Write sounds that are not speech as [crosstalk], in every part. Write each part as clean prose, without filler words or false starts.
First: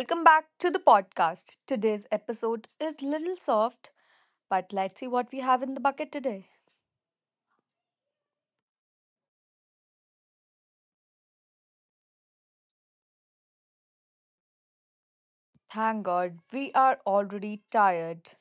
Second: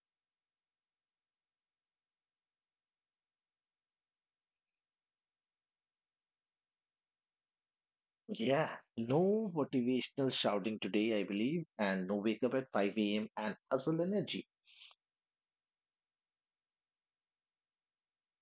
Welcome back to the podcast. Today's episode is little soft, but let's see what we have in the bucket today. Yeah, no motivational shouting today, I believe, and no wake up at 5 a.m. and hustle energy. Thank God, we are already tired.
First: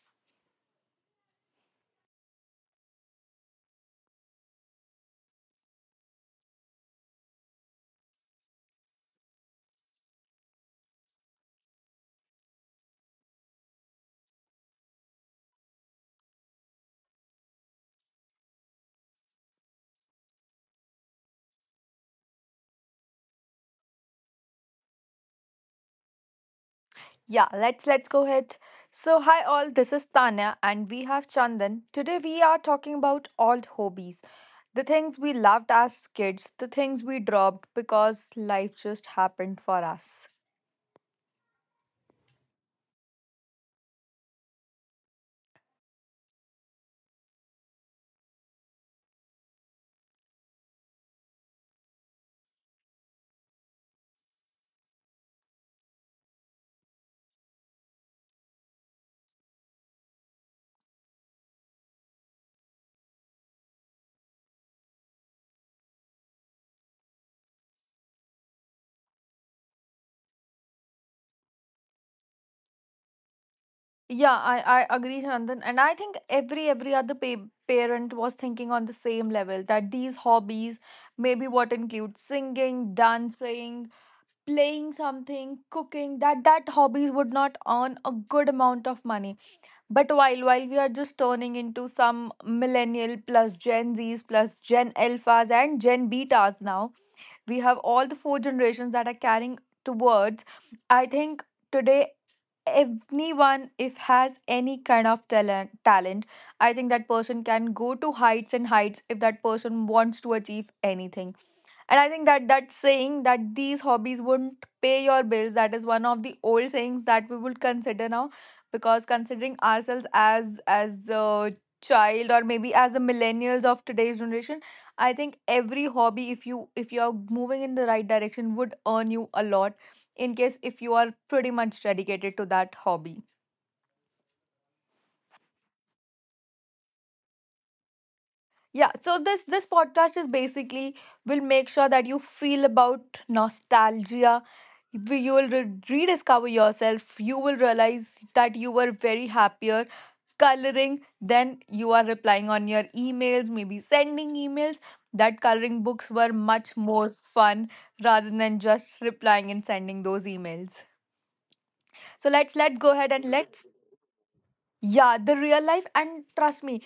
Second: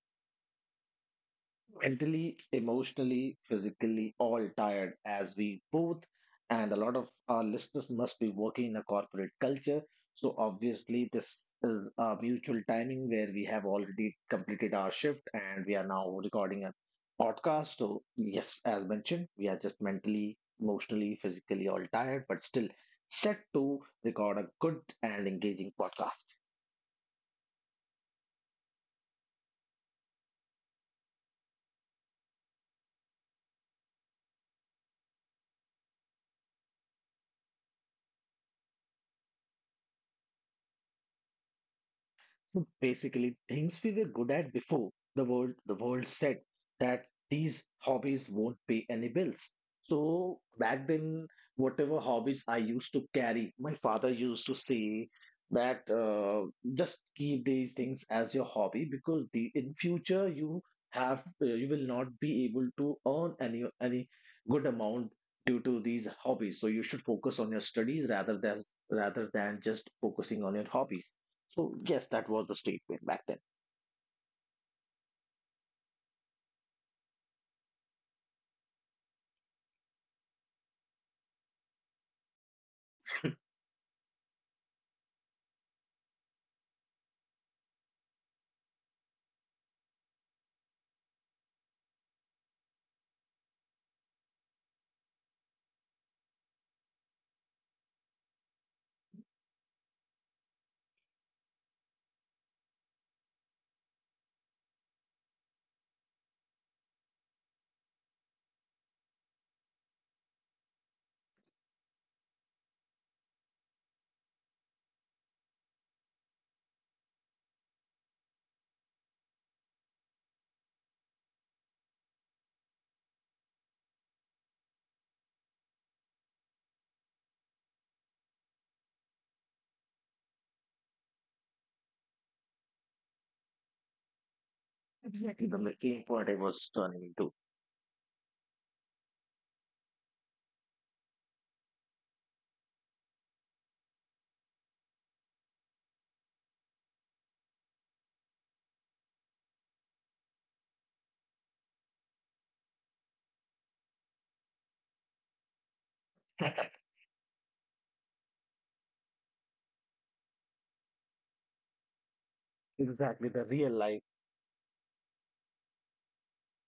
Mentally, emotionally, physically, all tired, as we both and a lot of our listeners must be working in a corporate culture. So obviously, this is a mutual timing where we have already completed our shift and we are now recording a podcast. So yes, as mentioned, we are just mentally, emotionally, physically all tired, but still set to record a good and engaging podcast. Yeah, let's go ahead. So, hi all, this is Tanya and we have Chandan. Today we are talking about old hobbies. The things we loved as kids, the things we dropped because life just happened for us. So basically, things we were good at before the world said that these hobbies won't pay any bills. So back then, whatever hobbies I used to carry, my father used to say that just keep these things as your hobby, because the in future you will not be able to earn any good amount due to these hobbies. So you should focus on your studies, rather than just focusing on your hobbies. So yes, that was the statement back then. Yeah, I agree, Chandan, and I think every other parent was thinking on the same level that these hobbies maybe what include singing, dancing, playing something, cooking, that hobbies would not earn a good amount of money. But while we are just turning into some millennial plus Gen Zs plus Gen Alphas and Gen Betas now, we have all the four generations that are carrying towards. I think today anyone if has any kind of talent I think that person can go to heights and heights if that person wants to achieve anything. And I think that saying that these hobbies wouldn't pay your bills, that is one of the old sayings that we would consider now, because considering ourselves as a child or maybe as the millennials of today's generation, I think every hobby, if you are moving in the right direction, would earn you a lot. In case if you are pretty much dedicated to that hobby. Exactly the main point I was turning into. Yeah, so this podcast is basically will make sure that you feel about nostalgia. You will rediscover yourself. You will realize that you were very happier coloring than you are replying on your emails, maybe sending emails. That coloring books were much [laughs] more fun rather than just replying and sending those emails. So let's go ahead and Exactly the let's real life. yeah, the real life, and trust me,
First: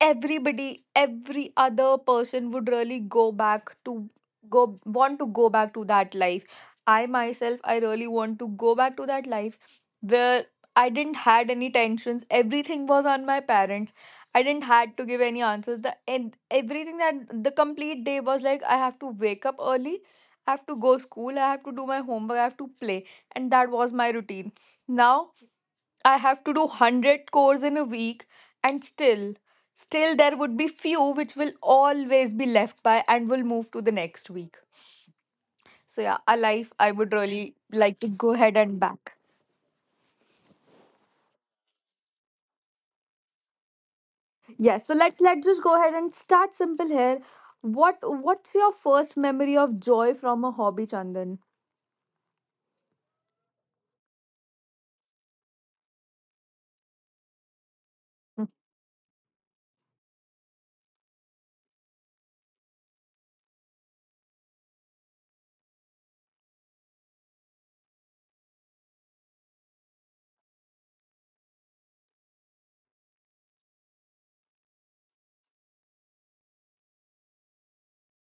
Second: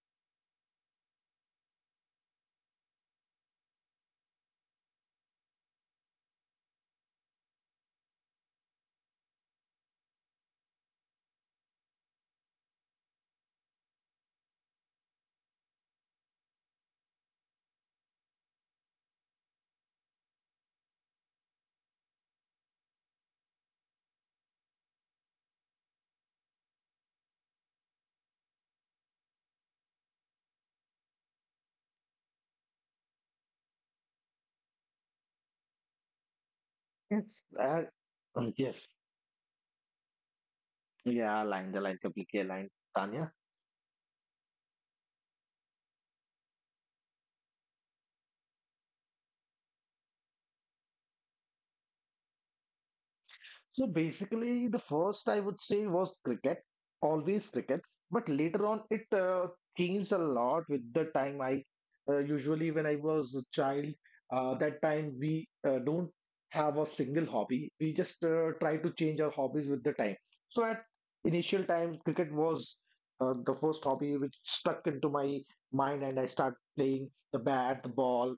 everybody, every other person would really go back to go want to go back to that life. I myself, I really want to go back to that life where I didn't had any tensions, everything was on my parents. I didn't had to give any answers, the and everything that the complete day was like I have to wake up early, I have to go school, I have to do my homework, I have to play, and that was my routine. Now I have to do 100 cores in a week, and still there would be few which will always be left by and will move to the next week. So yeah, a life I would Yes. really like to go ahead and Yes. back. Yeah, aligned, aligned, completely aligned, Tanya. Yes, so let's just go ahead and start simple here. What's your first memory of joy from a hobby, Chandan? So basically, the first I would say was cricket, always cricket. But later on, it changed a lot with the time. I Usually, when I was a child, that time we don't have a single hobby. We just try to change our hobbies with the time. So at initial time, cricket was the first hobby which stuck into my mind, and I started playing the bat, the ball,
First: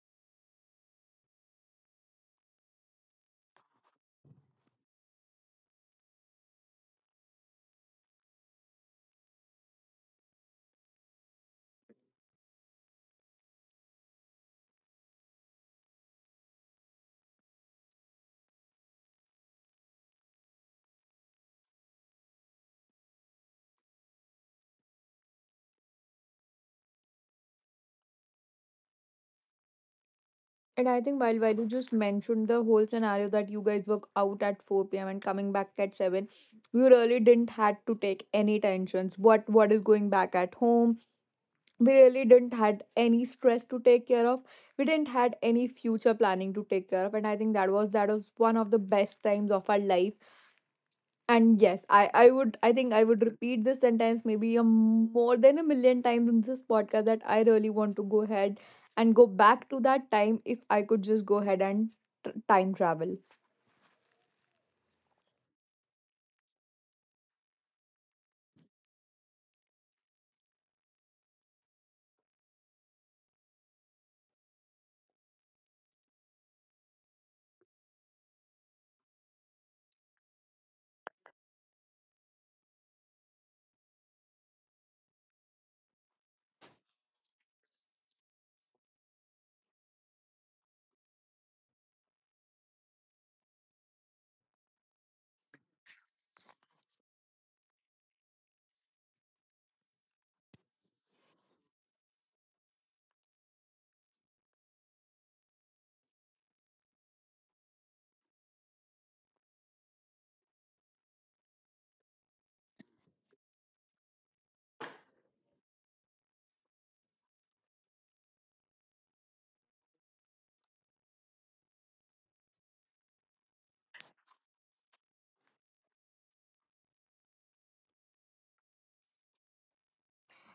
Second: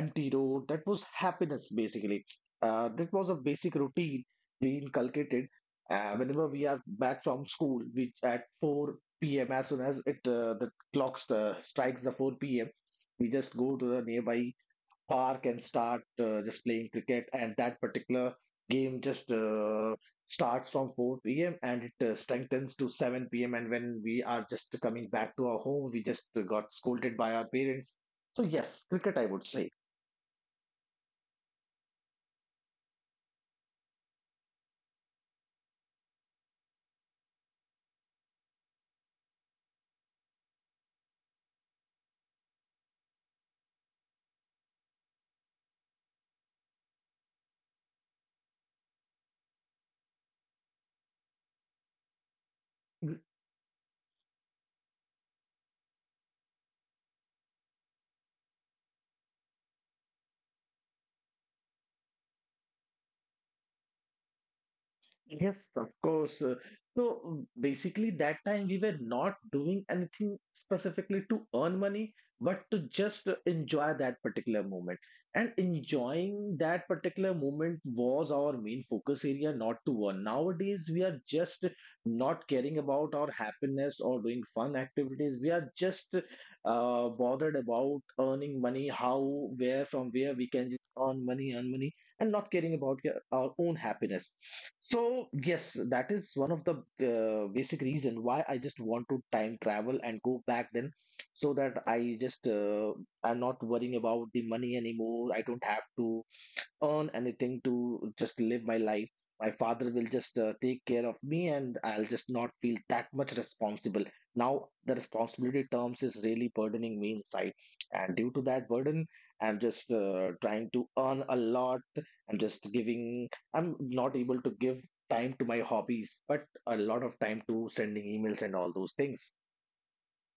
empty road. That was happiness basically. That was a basic routine we inculcated whenever we are back from school, which at 4 p.m. As soon as it the clock strikes the 4 p.m., we just go to the nearby park and start just playing cricket. And that particular game just starts from 4 p.m. and it strengthens to 7 p.m. And when we are just coming back to our home, we just got scolded by our parents. So yes, cricket, I would say. And I think while Vaidu just mentioned the whole scenario that you guys were out at 4 p.m. and coming back at 7, we really didn't had to take any tensions. What is going back at home? We really didn't had any stress to take care of. We didn't had any future planning to take care of. And I think that was one of the best times of our life. And yes, I would I think I would repeat this sentence maybe a more than 1 million times in this podcast, that I really want to go ahead and go back to that time if I could just go ahead and tr time travel. Yes, of course. So basically, that time we were not doing anything specifically to earn money, but to just enjoy that particular moment. And enjoying that particular moment was our main focus area, not to earn. Nowadays, we are just not caring about our happiness or doing fun activities. We are just bothered about earning money: how, where, from where we can just earn money, earn money, and not caring about your, our own happiness. So yes, that is one of the basic reason why I just want to time travel and go back then, so that I'm not worrying about the money anymore. I don't have to earn anything to just live my life. My father will just take care of me, and I'll just not feel that much responsible. Now, the responsibility terms is really burdening me inside. And due to that burden, I'm just trying to earn a lot. I'm not able to give time to my hobbies, but a lot of time to sending emails and all those things.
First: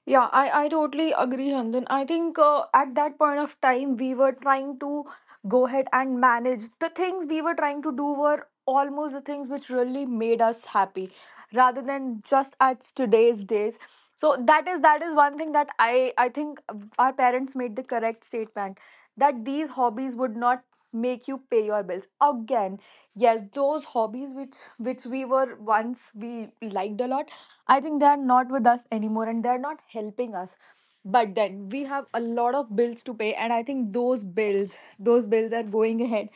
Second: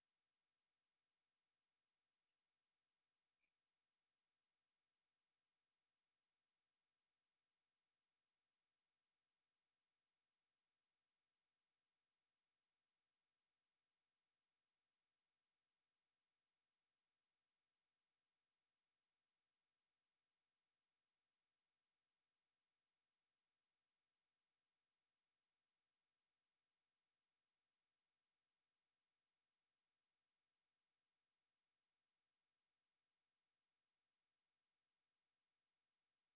Yeah, I totally agree, Handan. I think at that point of time, we were trying to go ahead and manage. The things we were trying to do were almost the things which really made us happy rather than just at today's days. So that is one thing that I think our parents made the correct statement, that these hobbies would not make you pay your bills again. Yes, those hobbies which we were once we liked a lot, I think they are not with us anymore and they are not helping us, but then we have a lot of bills to pay, and I think those bills are going [laughs] ahead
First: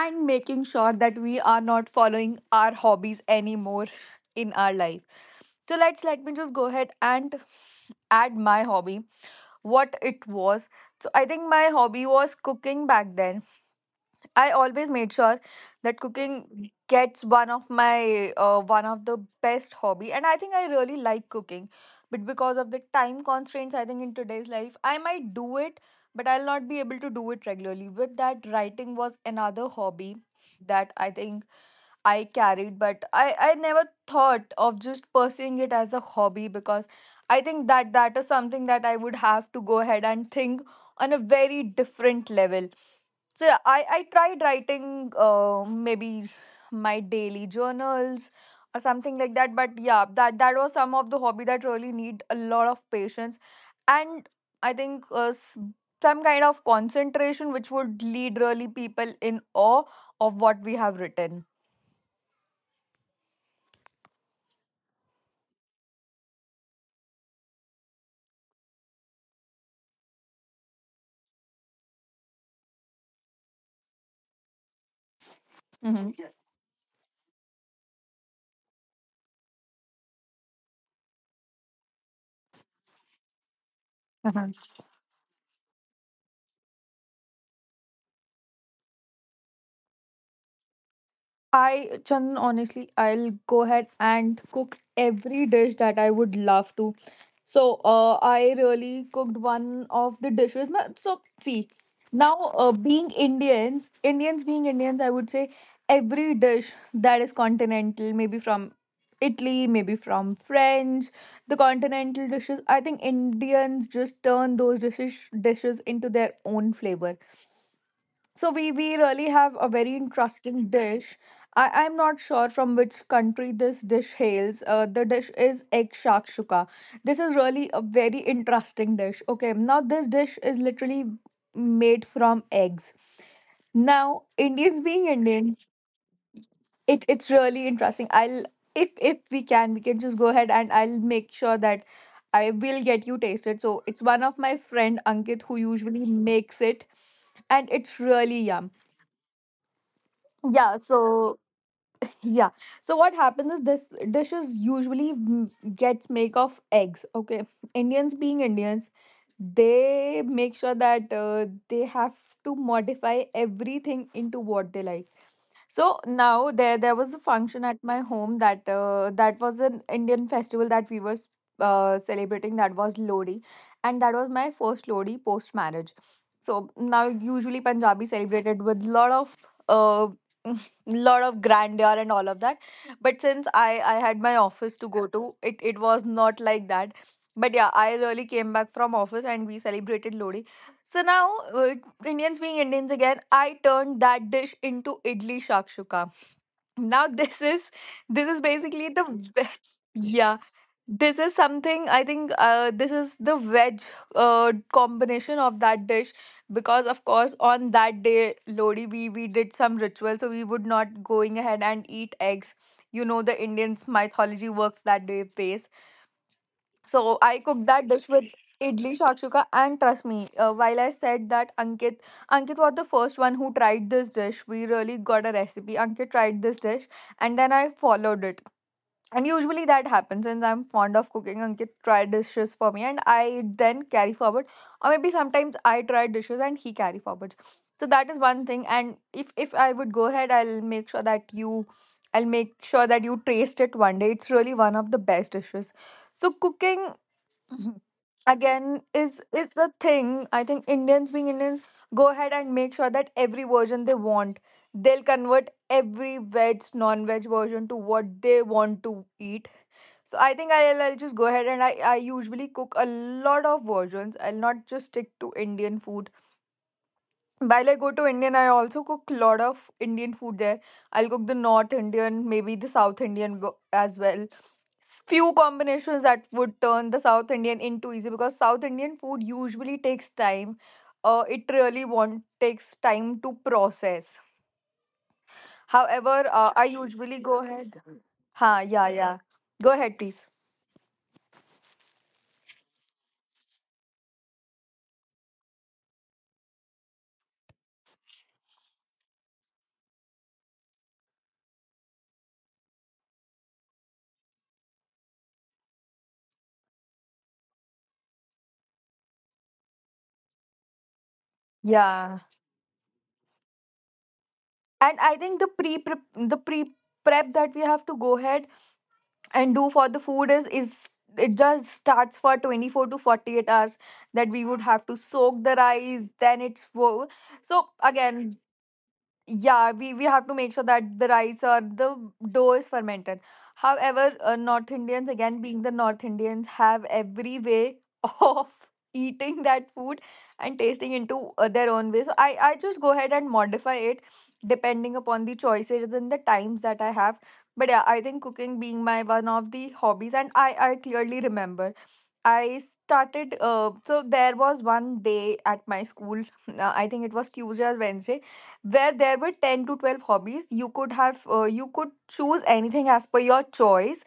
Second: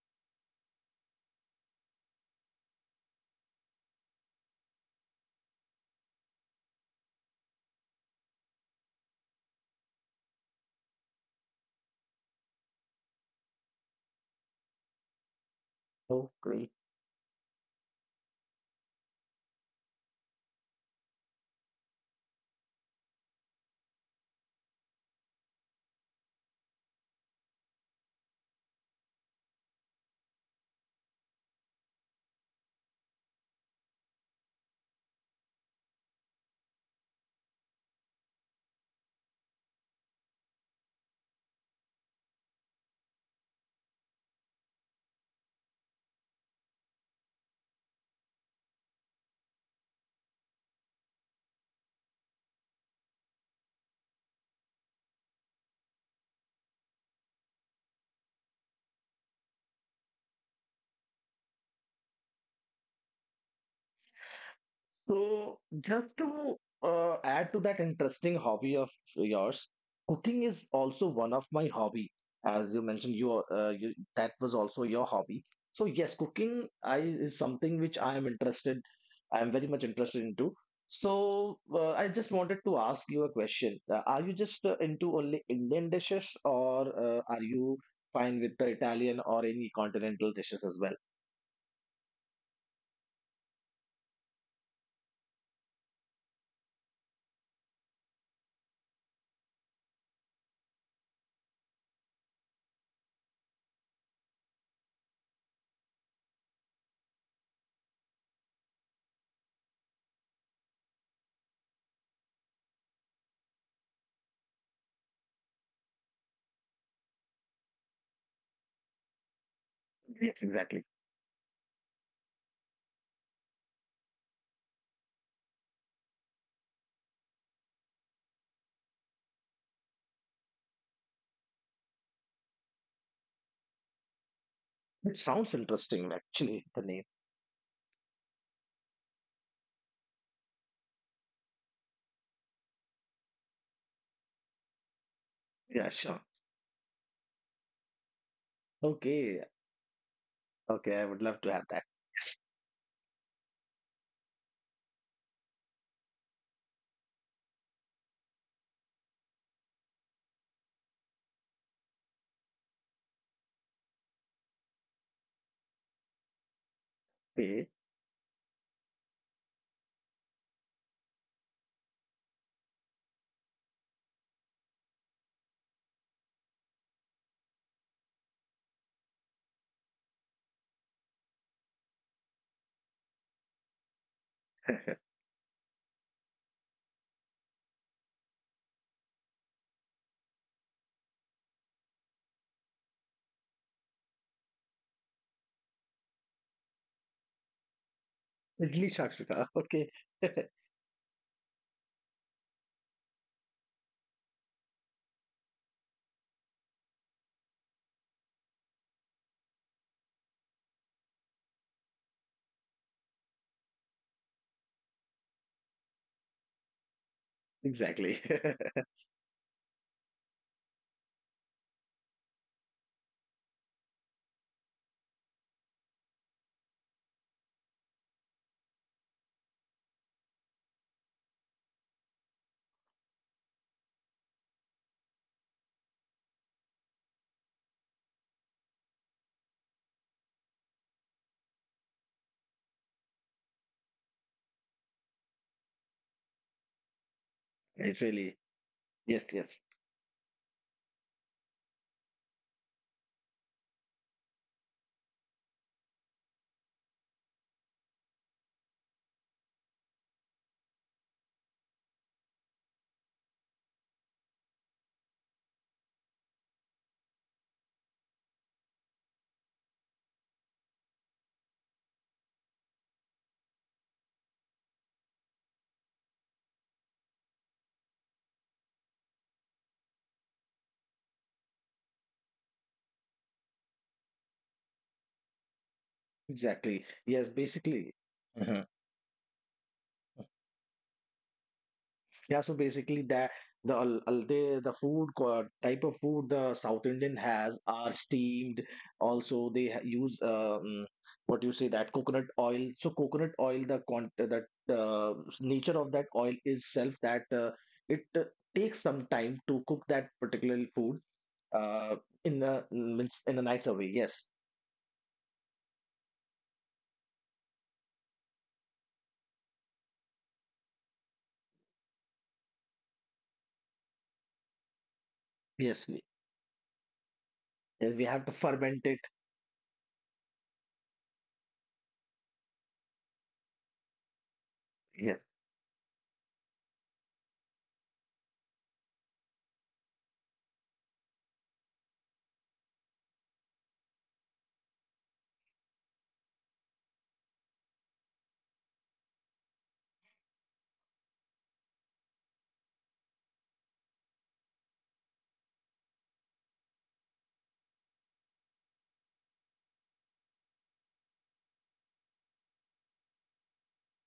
and making sure that we are not following our hobbies anymore in our life. So let me just go ahead and add my hobby, what it was. So I think my hobby was cooking back then. I always made sure that So cooking gets one of my one of the best hobby, and I think I really like cooking, but because of the time constraints I think in today's life I might do it, but I'll not be able to do it regularly. With that, writing was another hobby that I think I carried, but I never thought of just pursuing it as a hobby, because I think that is something that I would have to go ahead and think on a very different level. So yeah, I tried writing maybe my daily journals or something like that. But yeah, that was some of the hobby that really need a lot of patience and I think some kind of concentration which would lead really people in awe of what we have written. So, just to add to that interesting hobby of yours, cooking is also one of my hobby. As you mentioned, you, that was also your hobby. So Mhm. yes, cooking I is something which I am interested. I am very much interested into. So I just wanted to ask you a question. Are you just [laughs] into only Indian dishes, or are you fine with the Italian or any continental dishes as well? I, Chandan, honestly, I'll go ahead and cook every dish that I would love to. So, I really cooked one of the dishes. So, see, now being Indians, Indians being Indians, I would say every dish that is continental, maybe from Italy, maybe from French, the continental dishes. I think Indians just turn those dishes into their own flavor, so we really have a very Yes, interesting exactly. dish. I'm not sure from which country this dish hails. The dish is egg shakshuka. This is really a very interesting dish. Okay, now this dish is literally made from eggs. Now, Indians being It sounds Indians, interesting, actually, the it name. it's really interesting. I'll if we can, we can just go ahead and I'll make sure that I will get you tasted. So it's one of my friend Ankit who Yeah, usually sure. makes it, and it's really yum. Okay, Yeah, okay, I would so love to have that. [laughs] yeah. So what happens is this dish is usually gets make of eggs. Okay. Indians being Indians, they make sure that they have to modify everything into what they like. So now there was a function Okay. at my home that that was an Indian festival that we were celebrating, that was Lodi, and that was my first Lodi post marriage. So now usually Punjabi celebrated with lot of uh, [laughs] lot of grandeur and all of that, but since I had my office to go to it was not like that. But yeah, I really came back from office and we celebrated Lodi. So now, uh, Indians being Indians again, I turned that dish into idli shakshuka. Now [laughs] this is basically Idli the Shakshika. veg. Okay. Yeah, [laughs] this is something I think. This is the veg combination of that dish, because of course on that day Lodi we did some ritual, so we would not going ahead and eat eggs. You know the Indians mythology works that day pace. So I cooked that dish with Exactly. [laughs] idli shakshuka, and trust me, while I said that Ankit, Ankit was the first one who tried this dish. We really got a recipe. Ankit tried this dish, and then I followed it. And usually that happens since I'm fond of cooking. Ankit tried dishes for me, and I then carry forward, or maybe sometimes I try dishes and he carry forward. So that is one thing. And if I would go ahead, I'll make sure that I'll make sure that you taste it one day. It's really one of the best dishes. So cooking Mhm. It really, again is yes, is yes, the thing. I think Indians being Indians go ahead and make sure that every version they want, they'll convert every veg non-veg version to what they want to eat. So I think I'll just go ahead and I usually cook a lot of versions. I'll not just stick to Indian food. While I go to Indian, I also cook a lot of Indian food there. I'll cook the North Indian, maybe the South Indian as well. Few combinations that would turn the South Indian into easy, because South Indian food usually takes time. It really want takes time to process. However, I exactly. usually Yes, go ahead. basically. Ha, Mhm. yeah, yeah. Go ahead, please. Yeah, so basically, that the type of food the South Indian has are steamed. Also, they use what do you say that coconut oil. So coconut oil, the con that uh, nature of that oil is self that it takes some time to cook that particular food uh, Yeah. in a nicer way. Yes, And I think the prep that we have to go ahead and do for the food is it just starts for 24 to 48 hours that we would have to soak the yes, we, rice, then so yes, we have to again, ferment it. yeah, we have to make sure that the rice or the dough is fermented. However, North Indians, again being the North Indians, have every way [laughs] of eating that food and tasting into their own way. So I just go ahead and modify it depending upon the choices and the times that I have. But yeah, I think cooking being my one of the hobbies, and I clearly remember I started. So there was one day at my school. [laughs] I think it was Tuesday or Wednesday, where there were 10 to 12 hobbies you could have. You could choose anything as per your choice.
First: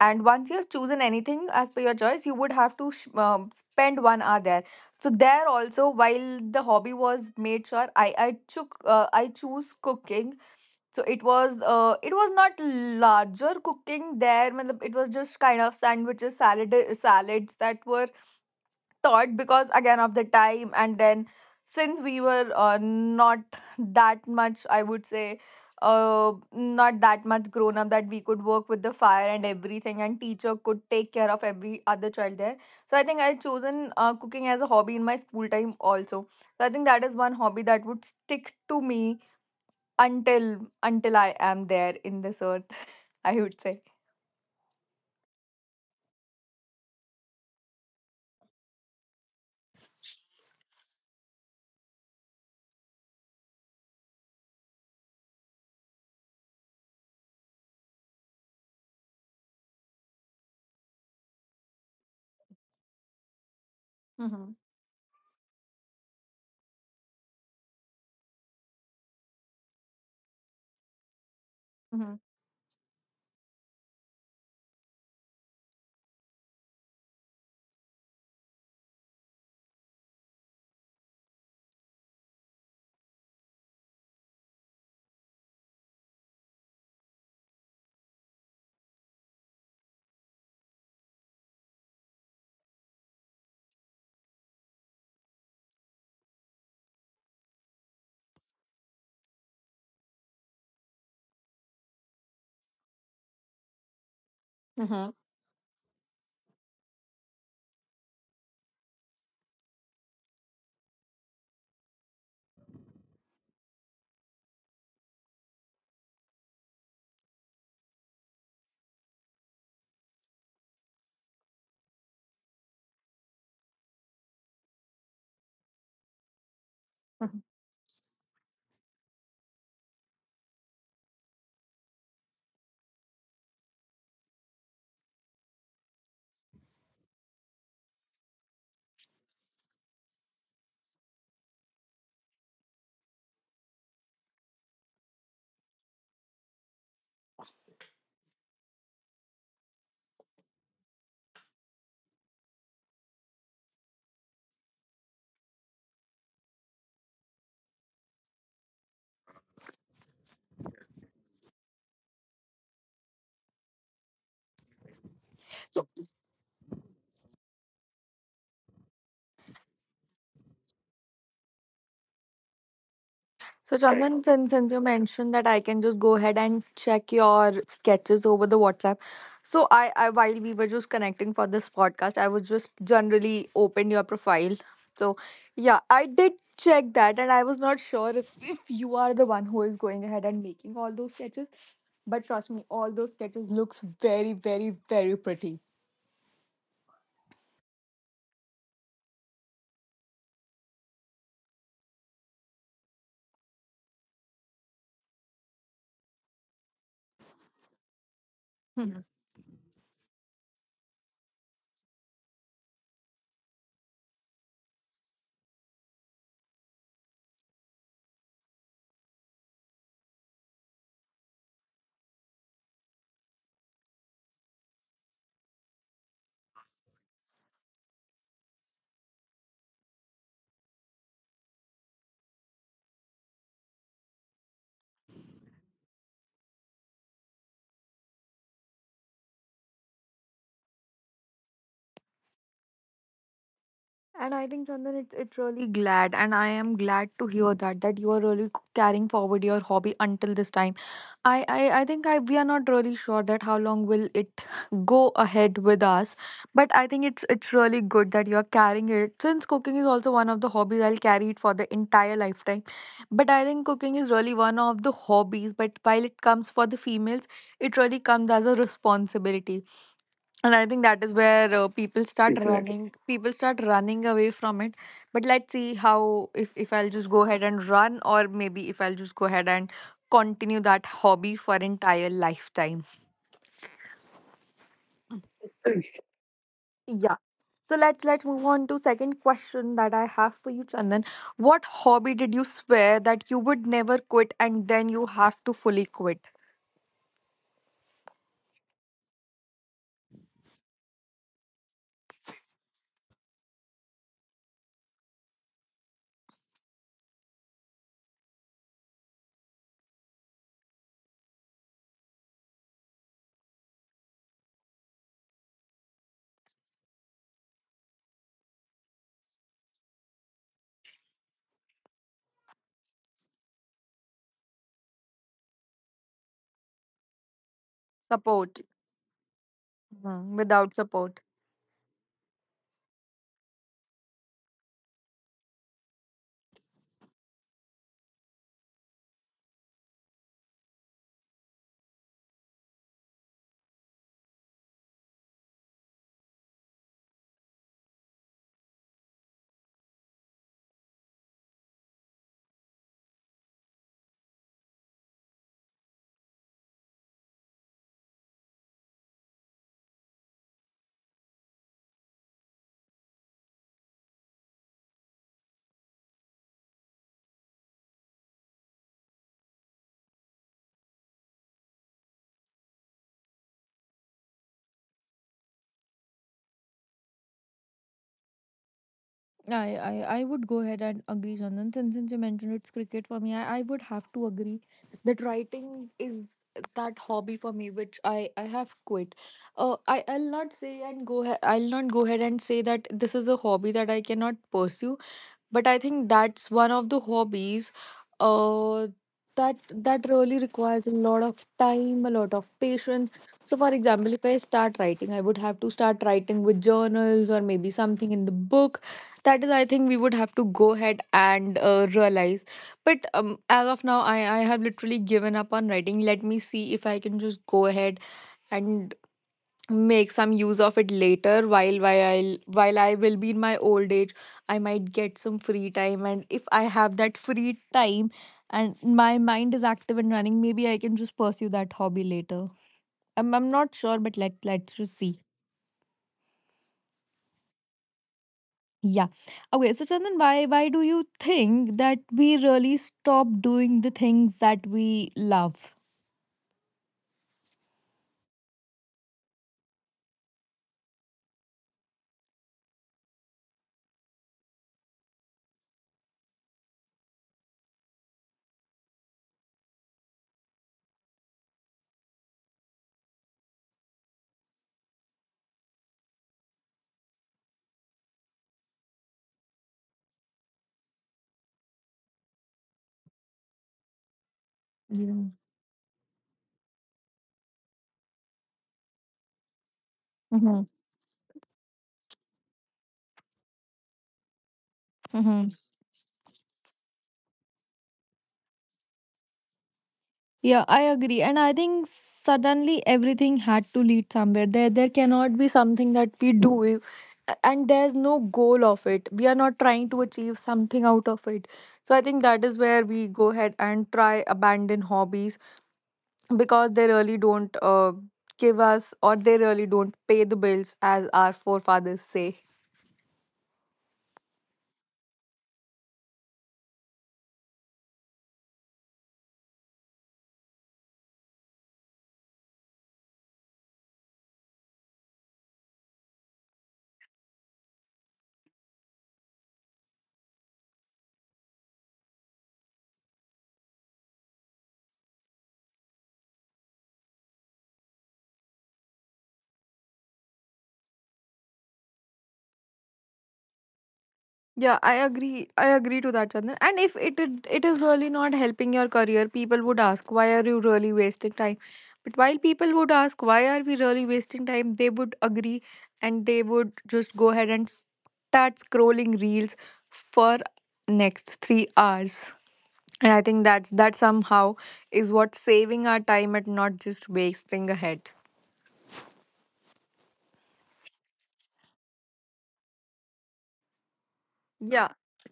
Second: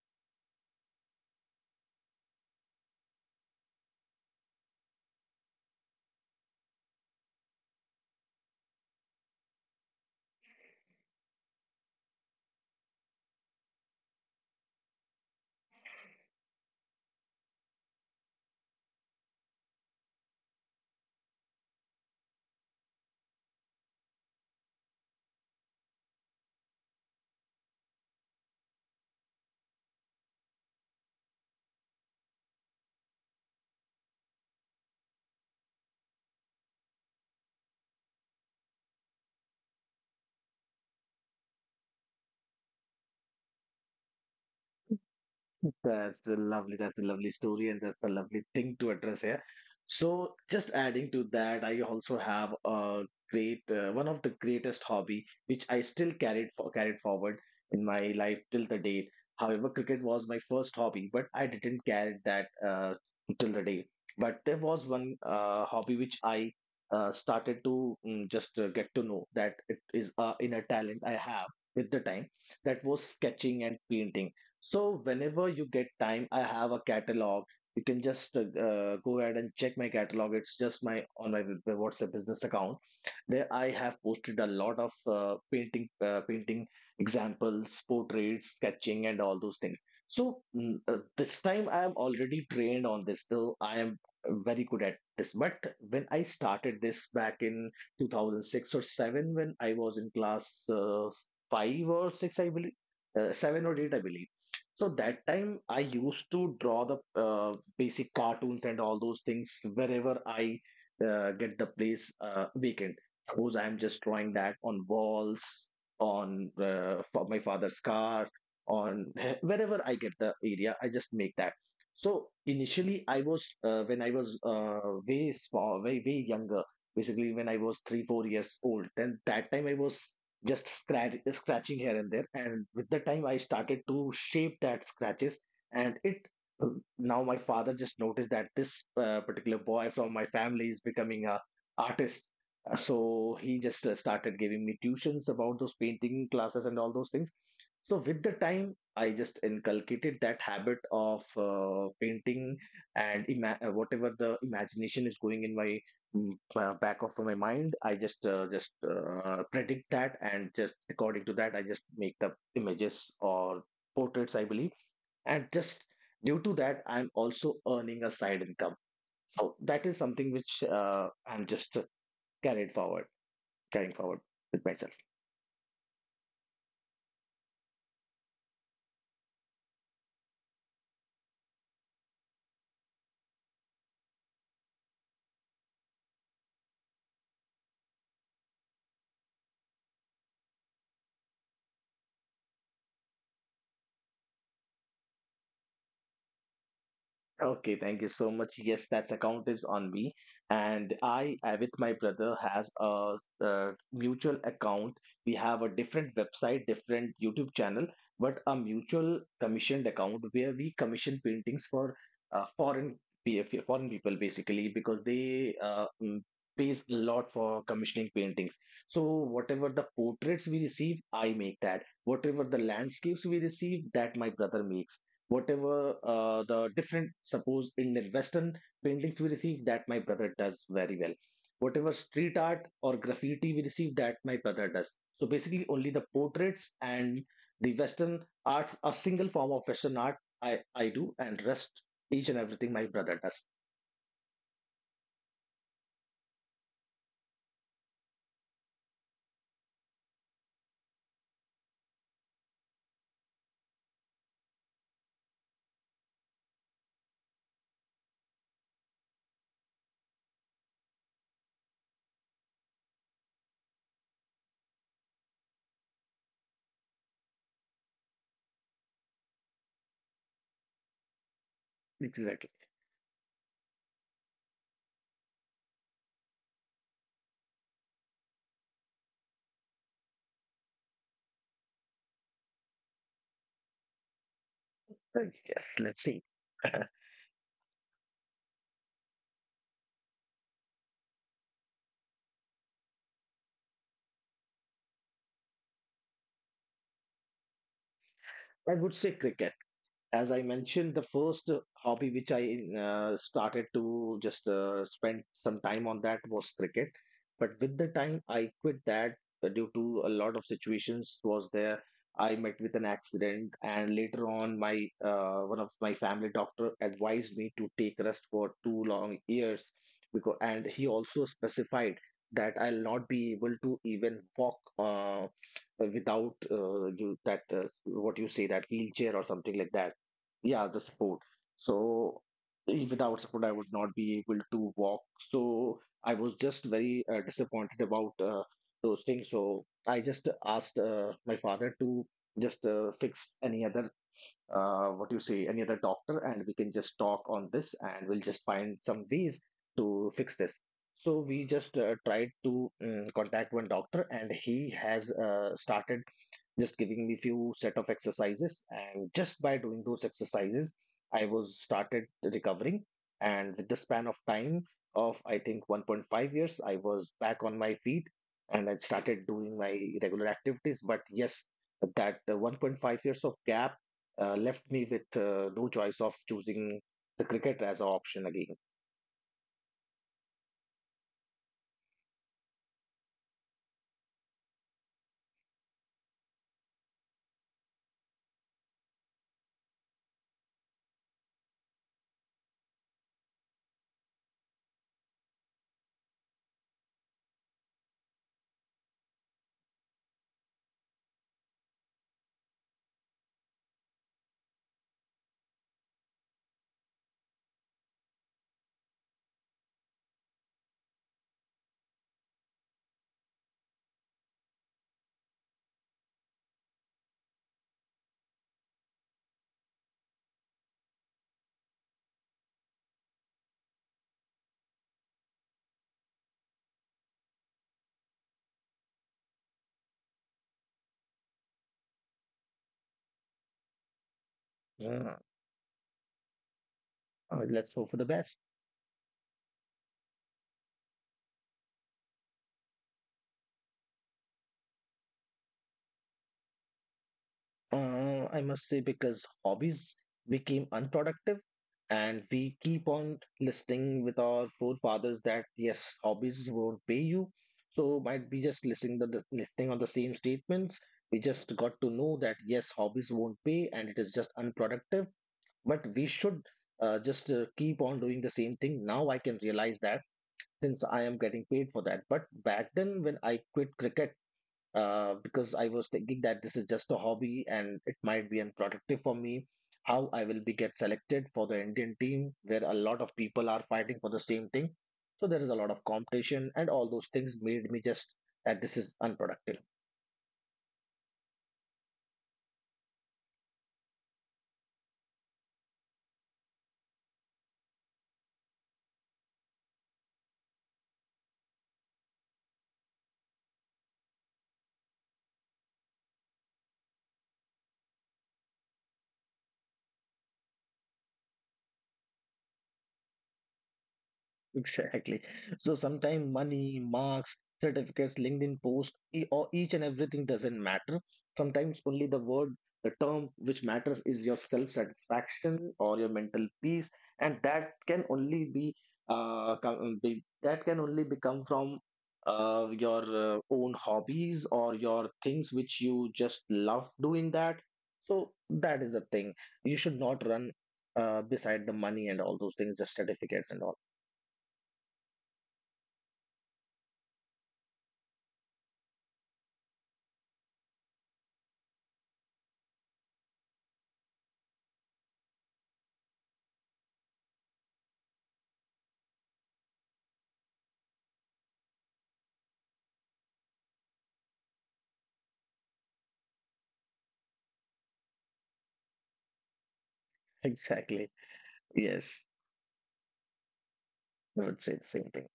And once you have chosen anything as per your choice, you would have to spend one hour there. So there also, while the hobby was made sure, I choose cooking. So it was not larger cooking there. Matlab, it was just kind of sandwiches, salads that were taught because again of the time. And then since we were not that much, I would say, not that much grown up that we could work with the fire and everything, and teacher could take care of every other child there. So I think I chosen cooking as a hobby in my school time also. So I think that is one hobby that would stick to me until until I am there in this earth, [laughs] I would say. That's a lovely story, and that's a lovely thing to address here. So, just adding to that, I also have one of the greatest hobby, which I still carried forward in my life till the date. However, cricket was my first hobby, but I didn't carry that till the day. But Mm-hmm. there was one hobby which I started to just get to know that it is inner talent I have with the Mm-hmm. time. That was sketching and painting, so whenever you get time, I have a catalog. You can just go ahead and check my catalog. It's just my on my WhatsApp business account. There I have posted a lot of painting examples, portraits, sketching, and all those things. So this time I am already trained on this, though I am very good at this. But when I started this back in 2006 or seven, when I was in class five or six, I believe, seven or eight, I believe. So Mm-hmm. that time I used to draw the basic cartoons and all those things wherever I get the place vacant. Suppose I'm just drawing that on walls, on for my father's car, on wherever I get the area, I just make that. So initially, I was when I was way small, way way younger. Basically, Hmm. when I was 3-4 years old, then that time I was just scratching here and there. And with the time, I started to shape that scratches, and it now my father just noticed that this particular boy from my family is becoming a artist. So he just started giving me tuitions about those painting classes and all those things. So with the time, I just inculcated that habit of painting, and whatever the imagination is going in my back of my mind, I just predict that, and just according to that, I just make the images or portraits, I believe, and just due to that, I'm also earning a side income. So that is something which I'm just carried forward, So, carrying Chandan, forward since, with since you myself. mentioned that I can just go ahead and check your sketches over the WhatsApp. So, I while we were just connecting for this podcast, I was just generally opened your profile. So, yeah, I did check that, and I was not sure if you are the one who is going ahead and making all those sketches. But trust me, all those sketches looks very, very, very pretty. Okay, thank you so much. Yes, that's account is on me, and I, with my brother, has a mutual account. We have a different website, different YouTube channel, but a mutual commissioned account where we commission paintings for foreign foreign people, basically because they pays a lot for commissioning paintings. So whatever the portraits we receive, I make that. Whatever the landscapes we receive, that my brother makes. Whatever the different, suppose in the western paintings we receive, that my brother does very well. Whatever street art or graffiti we receive, that my brother does. So basically, only the portraits and the western arts, a single form of western art, I do, and rest each and everything my brother does, And I think, Chandan, it's really glad, and I am glad to hear that that you are really carrying forward your hobby until this time. I think I we are not really sure that how long will it go ahead with us, but I think it's really good that you are carrying it. Since cooking is also one of the hobbies, I'll carry it for the entire lifetime. But I think cooking is really one of the hobbies. But while it comes for the females, it really comes as a responsibility, and I think that is where people start, exactly, exactly. running, people start running away from it. But let's see how, if I'll just go ahead and run, or maybe if I'll just go ahead and continue that hobby for entire lifetime. Uh, yes, let's see. Yeah. So let's move on to second question that I have for you, Chandan. What hobby did you swear that you would never quit, and then you have to fully quit? I would say cricket, as I mentioned. The first hobby which I started to just spend some time on, that was cricket. But with the time I quit that, due to a lot of situations was there. I met with an accident, and later on, my one of my family doctor advised me to take rest for two long years, and he also specified that I'll not be able to even walk without you, that what you say that Support. wheelchair or something like that, Mhm, yeah, the without support. support. So without support, I would not be able to walk. So I was just very disappointed about those things, so I just asked my father to just fix any other, what you say, any other doctor, and we can just talk on this, and we'll just find some ways to fix this. So we just tried to contact one doctor, and he has started just giving me few set of exercises, and just by doing those exercises I was started recovering. And with the span of time of, I think, 1.5 years, I was back on my feet, and I started doing my regular activities. But yes, that 1.5 years of gap left me with no choice of choosing the cricket as an option again, I would go ahead and agree, Chandan. Since you mentioned it's cricket for me, I would have to agree that writing is that hobby for me, which I have quit. I, I'll not say and go ahe- I'll not go ahead and say that this is a hobby that I cannot pursue. But I think that's one of the hobbies uh that that really requires a lot of time, a lot of patience. So for example, if I start writing, I would have to start writing with journals or maybe something in the book. That is, I think, we would have to go ahead and realize. But as of now, I have literally given up on writing. Let me see if I can just go ahead and make some use of it later while while I will be in my old age. I might get some free time, and if I have that free time and my mind is active and running, maybe I can just pursue that hobby later. I'm not sure, but let's just see. yeah. Let's hope for the best. Yeah. Okay, so Chandan, why do you think that we really stop doing the things that we love? I must say because hobbies became unproductive, and we keep on listening with our forefathers that yes, hobbies won't pay you. So might be just listening the listening on the same statements. We just got to know that yes, hobbies won't pay and it is just unproductive. But we should just keep on doing the same thing. Now I can realize that since I am getting paid for that. But back then when I quit cricket, Yeah. because I was thinking that this is just a hobby and it might be unproductive for me. How I will be get selected for the Indian team, where a lot of people are fighting for the same thing. So there is Mm-hmm. a lot of competition, and all those things made me just that this is unproductive. Yeah, I agree. And I think suddenly everything had to lead somewhere. There cannot be something that we do and there's no goal of it. We are not trying to achieve something out of it. So I think that is where we go ahead and try abandon hobbies because they really don't give us, or they really don't pay the bills as our forefathers say. [laughs] Exactly. So sometimes money, marks, certificates, LinkedIn posts, or each and everything doesn't matter. Sometimes only the word, the term which matters is your self-satisfaction or your mental peace, and that can only be that can only become from your own hobbies or your things which you just love doing that. So that is the thing. You should not run beside the money and all those things, the certificates and all. Yeah, I agree. I agree to that, Chandan. And if it is really not helping your career, people would ask, why are you really wasting time? But while people would ask, why are we really wasting time, they would agree and they would just go ahead and start scrolling reels for next 3 hours. And I think that's that somehow is what saving our time and not just wasting ahead. Exactly. Yes, I would say the Yeah. same thing.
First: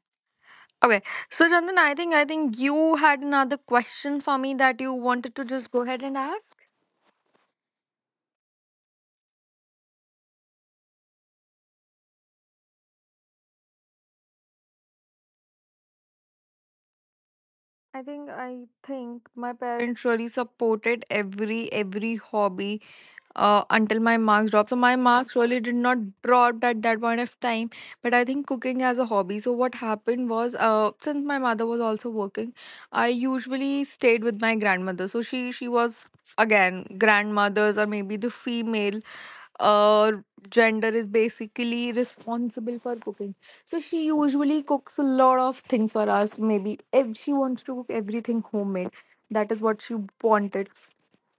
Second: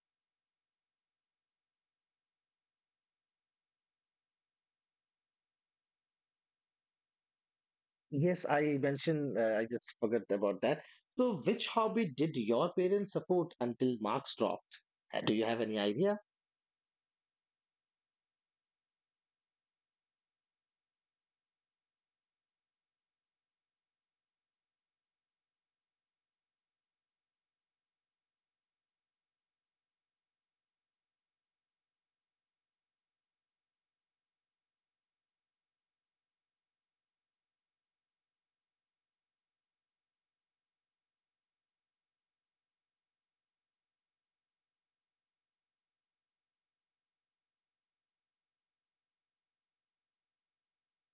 Okay. So Chandan, I think you had another question for me that you wanted to just go ahead and ask. Yes, I mentioned, I just forgot about that. So, which hobby did your parents support until marks dropped? Do you have any idea? I think my parents really supported every hobby until my marks dropped. So my marks really did not drop at that point of time. But I think cooking as a hobby. So what happened was, since my mother was also working, I usually stayed with my grandmother. So she was again, grandmothers or maybe the female uh, gender is basically responsible for cooking. So she usually cooks a lot of things for us. Maybe if she wants to cook everything homemade, that is what she wanted.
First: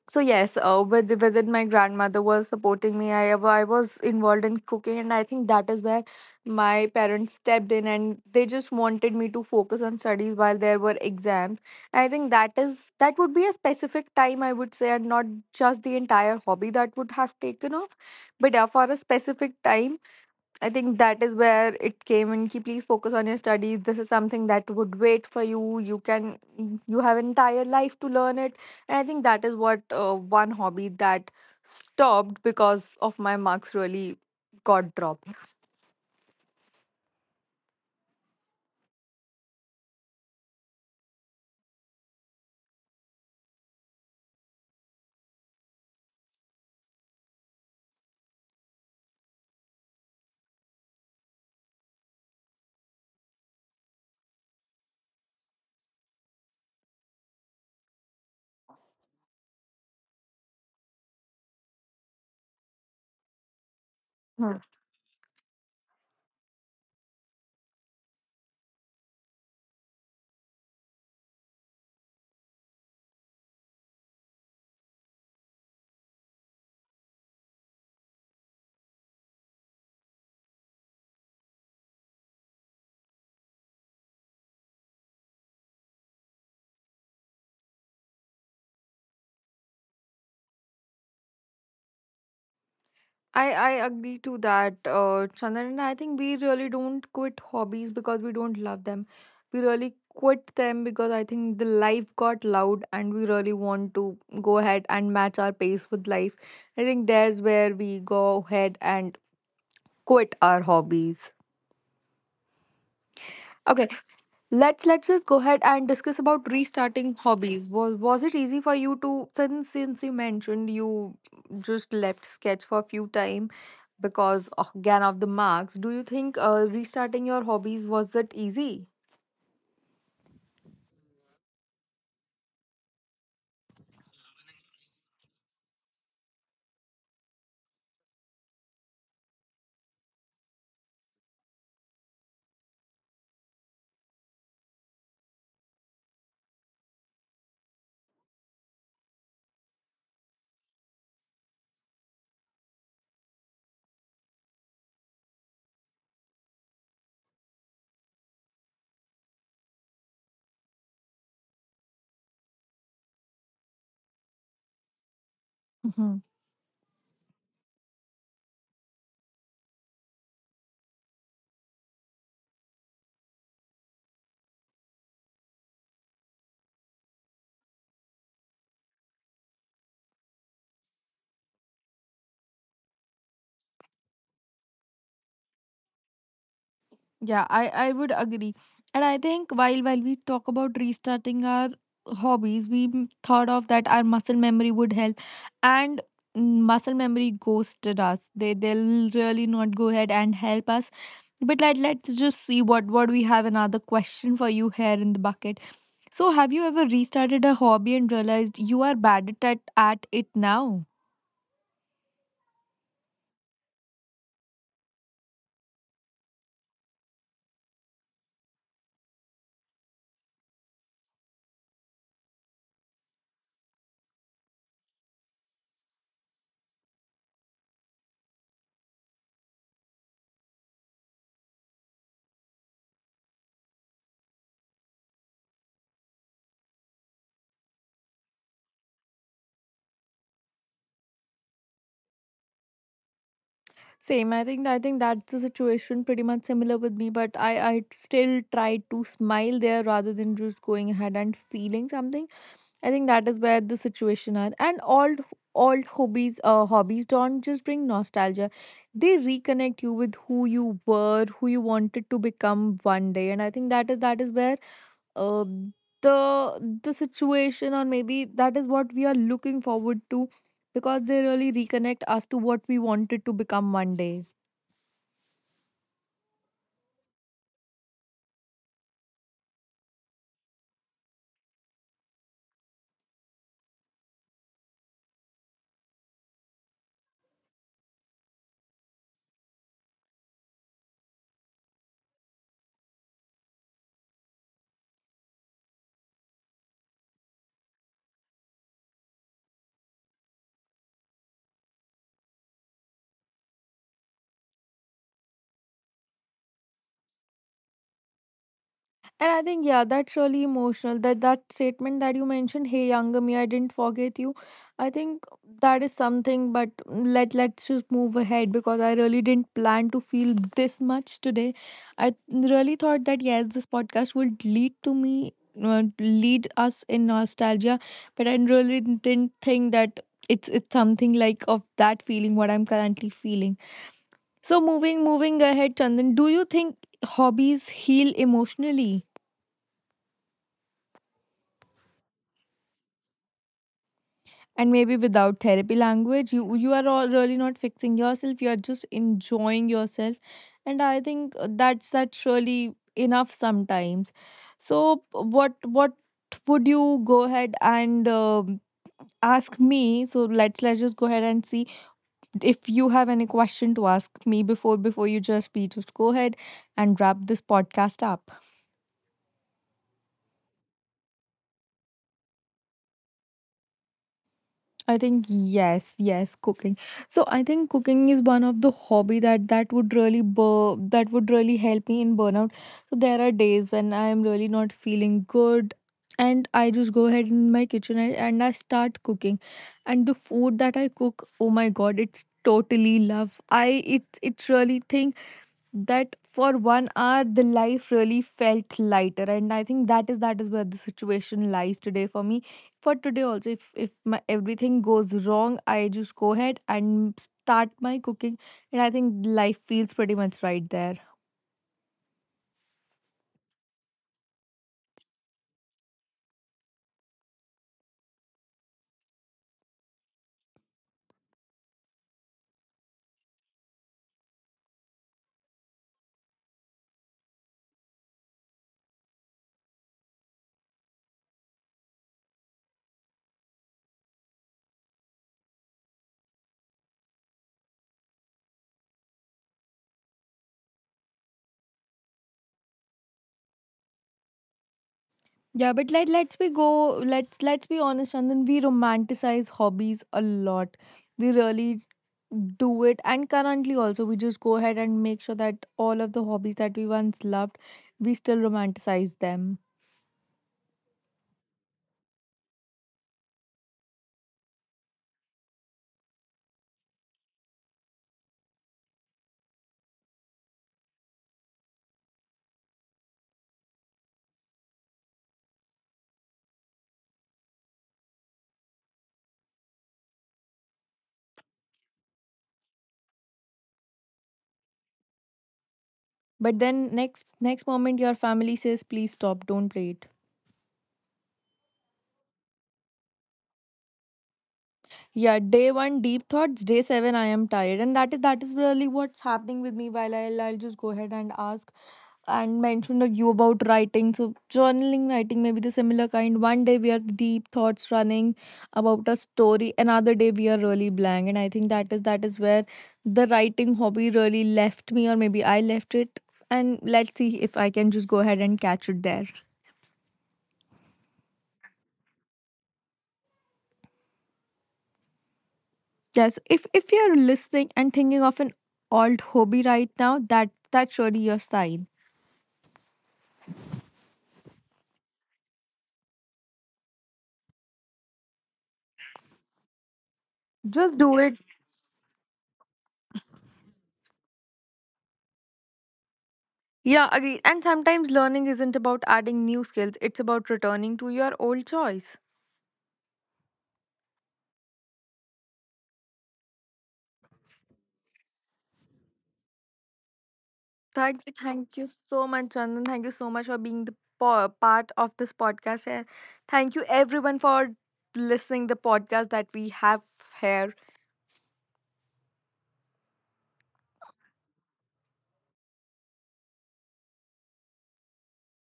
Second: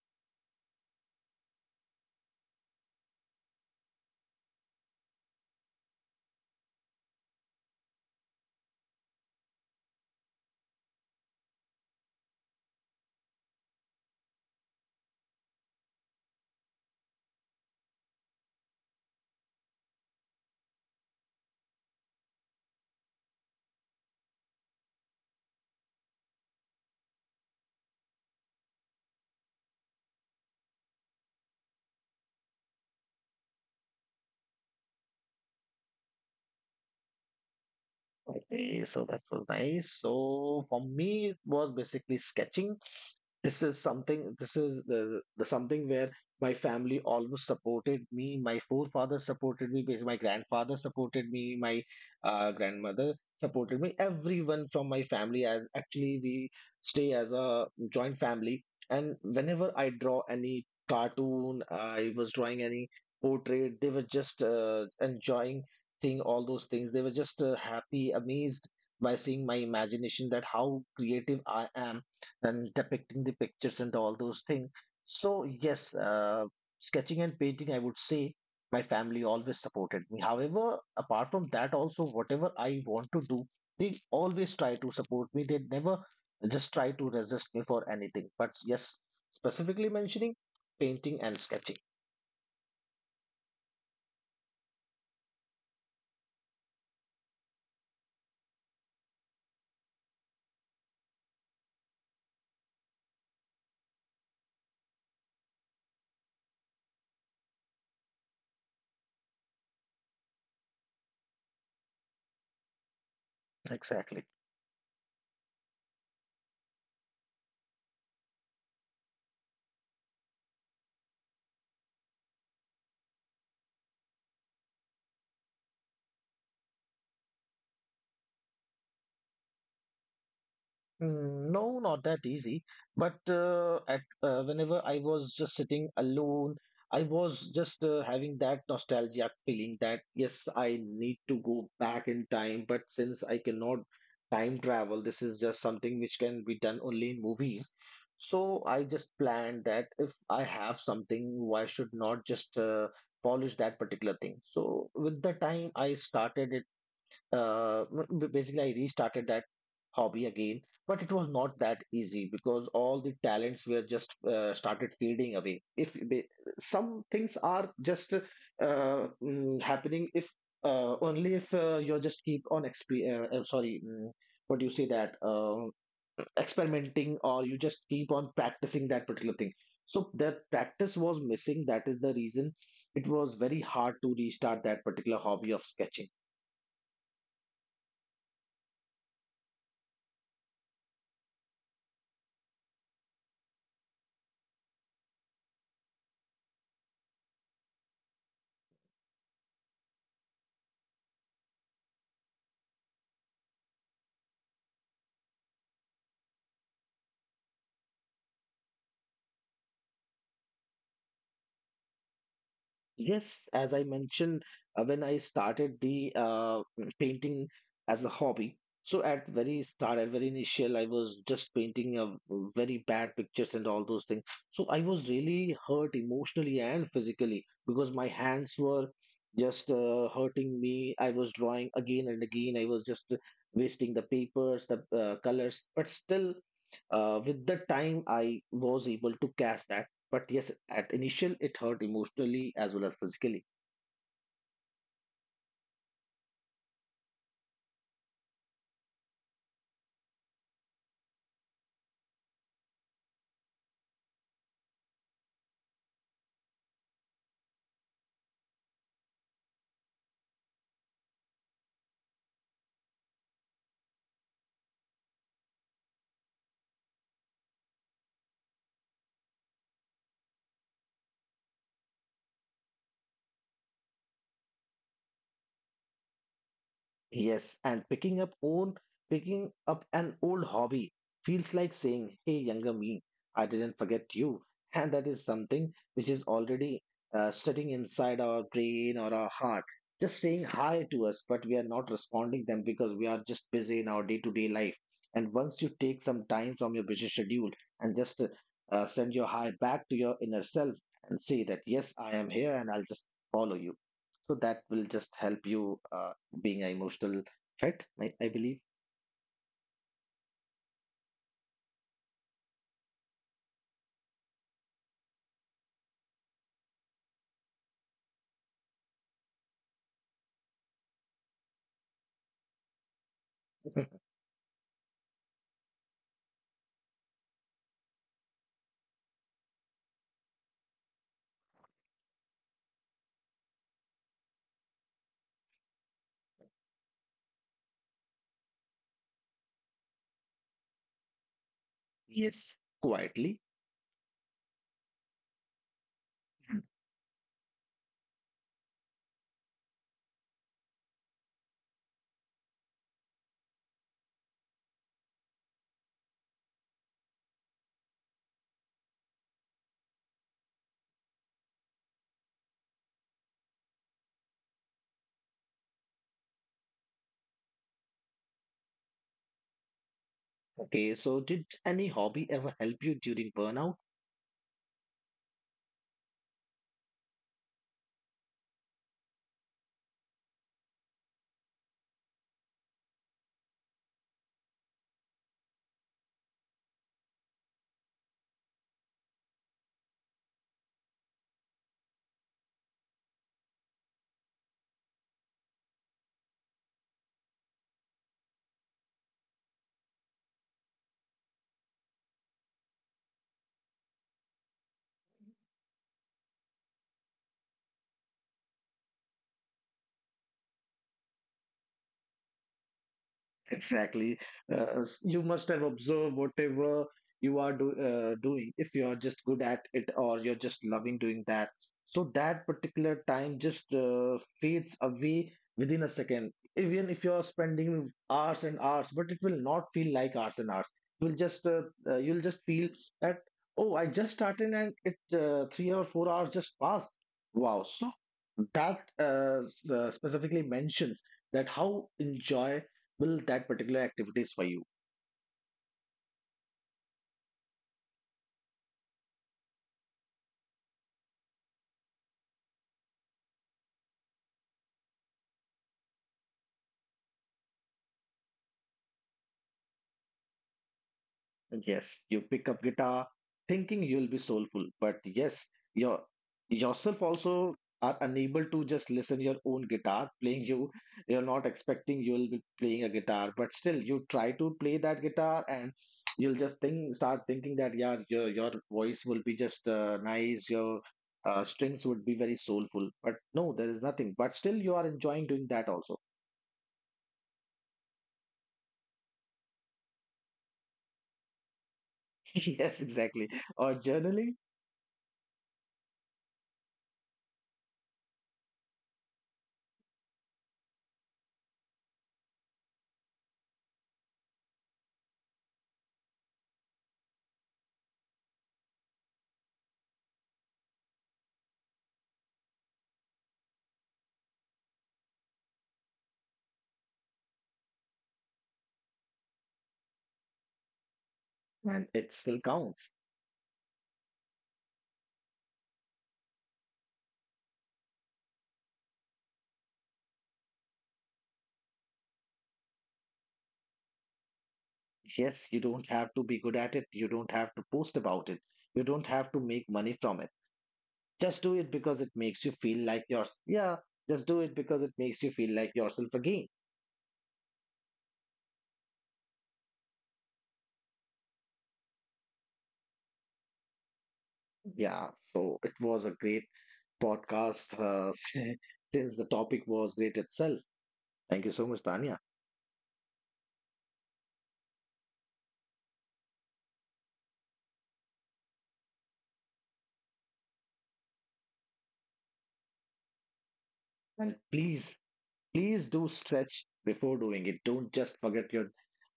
So yes, within my grandmother was supporting me. I was involved in cooking, and I think that is where my parents stepped in, and they just wanted me to focus on studies while there were exams. I think that is, that would be a specific time, I would say, and not just the entire hobby that would have taken off, but yeah, for a specific time I think that is where it came in. Ki, please focus on your studies. This is something that would wait for you. You can, you have entire life to learn it. And I think that is what one hobby that stopped because of my marks really got dropped. Okay, so that was nice. So, for me, it was basically sketching. This is something, this is the something where my family always supported me, my forefathers supported me, because my grandfather supported me, my grandmother supported me, everyone from my family. As actually we stay as a joint family, and whenever I draw any cartoon, I was drawing any portrait, they were just enjoying seeing all those things. They were just happy, amazed by seeing my imagination, that how creative I am and depicting the pictures and all those things. So yes, sketching and painting, I would say my family always supported me. However, apart from that, also whatever I want to do, they always try to support me. They never just try to resist me for anything. But yes, specifically mentioning painting and sketching. I agree to that, Chandran. I think we really don't quit hobbies because we don't love them. We really quit them because I think the life got loud and we really want to go ahead and match our pace with life. I think there's where we go ahead and quit our hobbies. Okay, Exactly. let's just go ahead and discuss about restarting hobbies. Was it easy for you to, since you mentioned you just left sketch for a few time? Because again of the marks, do you think restarting your hobbies was that easy? No, not that easy. But at whenever I was just sitting alone, I was just having that nostalgia feeling that yes, I need to go back in time. But since I cannot time travel, this is just something which can be done only in movies. So I just planned that if I have something, why should not just polish that particular thing? So with the time, I started it, uh, basically I restarted that hobby again, but it was not that easy because all the talents were just started fading away. If ba- Mhm. Some things are just happening, if only if you just keep on sorry, what do you say that, experimenting or you just keep on practicing that particular thing. So that practice was missing. That is the reason it was very hard to restart that particular hobby of sketching. Yeah, I would agree. And I think while we talk about restarting our hobbies, we thought of that our muscle memory would help. And muscle memory ghosted us. They'll really not go ahead and help us. But let's just see what we have another question for you here in the bucket. So have you ever restarted a hobby and realized you are bad at it now? Yes, as I mentioned, when I started the painting as a hobby, so at very start, at very initial, I was just painting very bad pictures and all those things. So I was really hurt emotionally and physically because my hands were just hurting me. I was drawing again and again. I was just wasting the papers, the colors, but still, with the time, I was able to catch that. But yes, at initial it hurt emotionally as well as physically. Same. I think that's the situation pretty much similar with me, but I still try to smile there rather than just going ahead and feeling something. I think that is where the situation are. And all old hobbies don't just bring nostalgia. They reconnect you with who you were, who you wanted to become one day. And I think that is where uh, the the situation, or maybe that is what we are looking forward to, because they really reconnect us to what we wanted to become one day. Yes, and picking up an old hobby feels like saying, "Hey, younger me, I didn't forget you." And that is something which is already sitting inside our brain or our heart, just saying hi to us, but we are not responding them because we are just busy in our day-to-day life. And once you take some time from your busy schedule and just send your hi back to your inner self and say that, "Yes, I am here, and I'll just follow you." So that will just help you being an emotional fit, I believe. And I think, yeah, that's really emotional. That statement that you mentioned, "Hey, younger me, I didn't forget you." I think that is something. But let's just move ahead because I really didn't plan to feel this much today. I really thought that yes, this [laughs] podcast would lead to me, uh, lead us in nostalgia, but I really didn't think that it's something like of that feeling what I'm currently feeling. So moving ahead, Chandan, do you think hobbies heal emotionally? Quietly. And maybe without therapy language, you are all really not fixing yourself, you are just enjoying yourself, and I think that's really enough sometimes. So what would you go ahead and ask me? So let's just go ahead and see if you have any question to ask me before before you just we just go ahead and wrap this podcast up. Okay, so did any hobby ever help you during burnout? I think, yes, yes, cooking. So I think cooking is one of the hobby that would really help me in burnout. So there are days when I am really not feeling good, and I just go ahead in my kitchen, and I start cooking, and the food that I cook, oh my god, it's totally love. I it it's really thing that for one hour the life really felt lighter, and I think that is where the situation lies today for me. For today also, if my everything goes wrong, I just go ahead and start my cooking, and I think life feels pretty much right there. Exactly. You must have observed whatever you are doing, if you are just good at it or you're just loving doing that. So that particular time just fades away within a second. Even if you're spending hours and hours, but it will not feel like hours and hours. You'll just uh, you'll just feel that oh, I just started and it three or four hours just passed. Wow. So that specifically mentions that how enjoy will that particular activity is for you. Yeah, but let's be honest, and then we romanticize hobbies a lot. We really do it, and currently also we just go ahead and make sure that all of the hobbies that we once loved, we still romanticize them. Yes, you pick up guitar thinking you'll be soulful, but yes, your yourself also are unable to just listen your own guitar playing. You you're not expecting you'll be playing a guitar, but still you try to play that guitar, and you'll just think start thinking that yeah, your voice will be just nice, your strings would be very soulful, but no, there is nothing, but still you are enjoying doing that also. But then next moment your family says, please stop, don't play it. [laughs] Yes, exactly, or journaling. Yeah, day one deep thoughts, day seven I am tired. And that is really what's happening with me while I'll just go ahead and ask and mention that you about writing. So journaling, writing may be the similar kind. One day we are deep thoughts running about a story, another day we are really blank. And I think that is where the writing hobby really left me, or maybe I left it. And let's see if I can just go ahead and catch it there. And it still counts. Yes, if you're listening and thinking of an old hobby right now, that's really your sign. Yes, you don't have to be good at it. You don't have to post about it. You don't have to make money from it. Just do Just do it. it because it makes you feel like yours. Yeah, just do it because it makes you feel like yourself again. Yeah, agree. And sometimes learning isn't about adding new skills; it's about returning to your old choice. Yeah, so it was a great podcast, [laughs] since the topic was great itself. Thank you so much, Thank Tanya. you so much, Chandan. Thank you so much for being the part of this podcast. And thank you everyone for listening the podcast that we have here. And Please do stretch before doing it. Don't just forget your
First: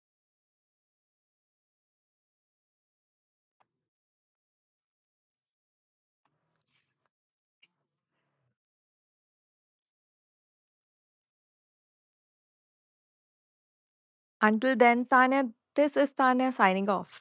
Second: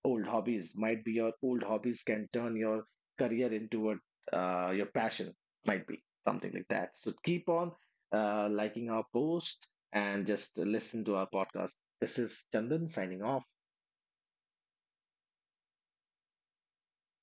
old hobbies. Might be your old hobbies can turn your career into a your passion. Might be something like that. So keep on liking our post and just listen to our podcast. This is Chandan signing off. Until then, Tanya, this is Tanya signing off.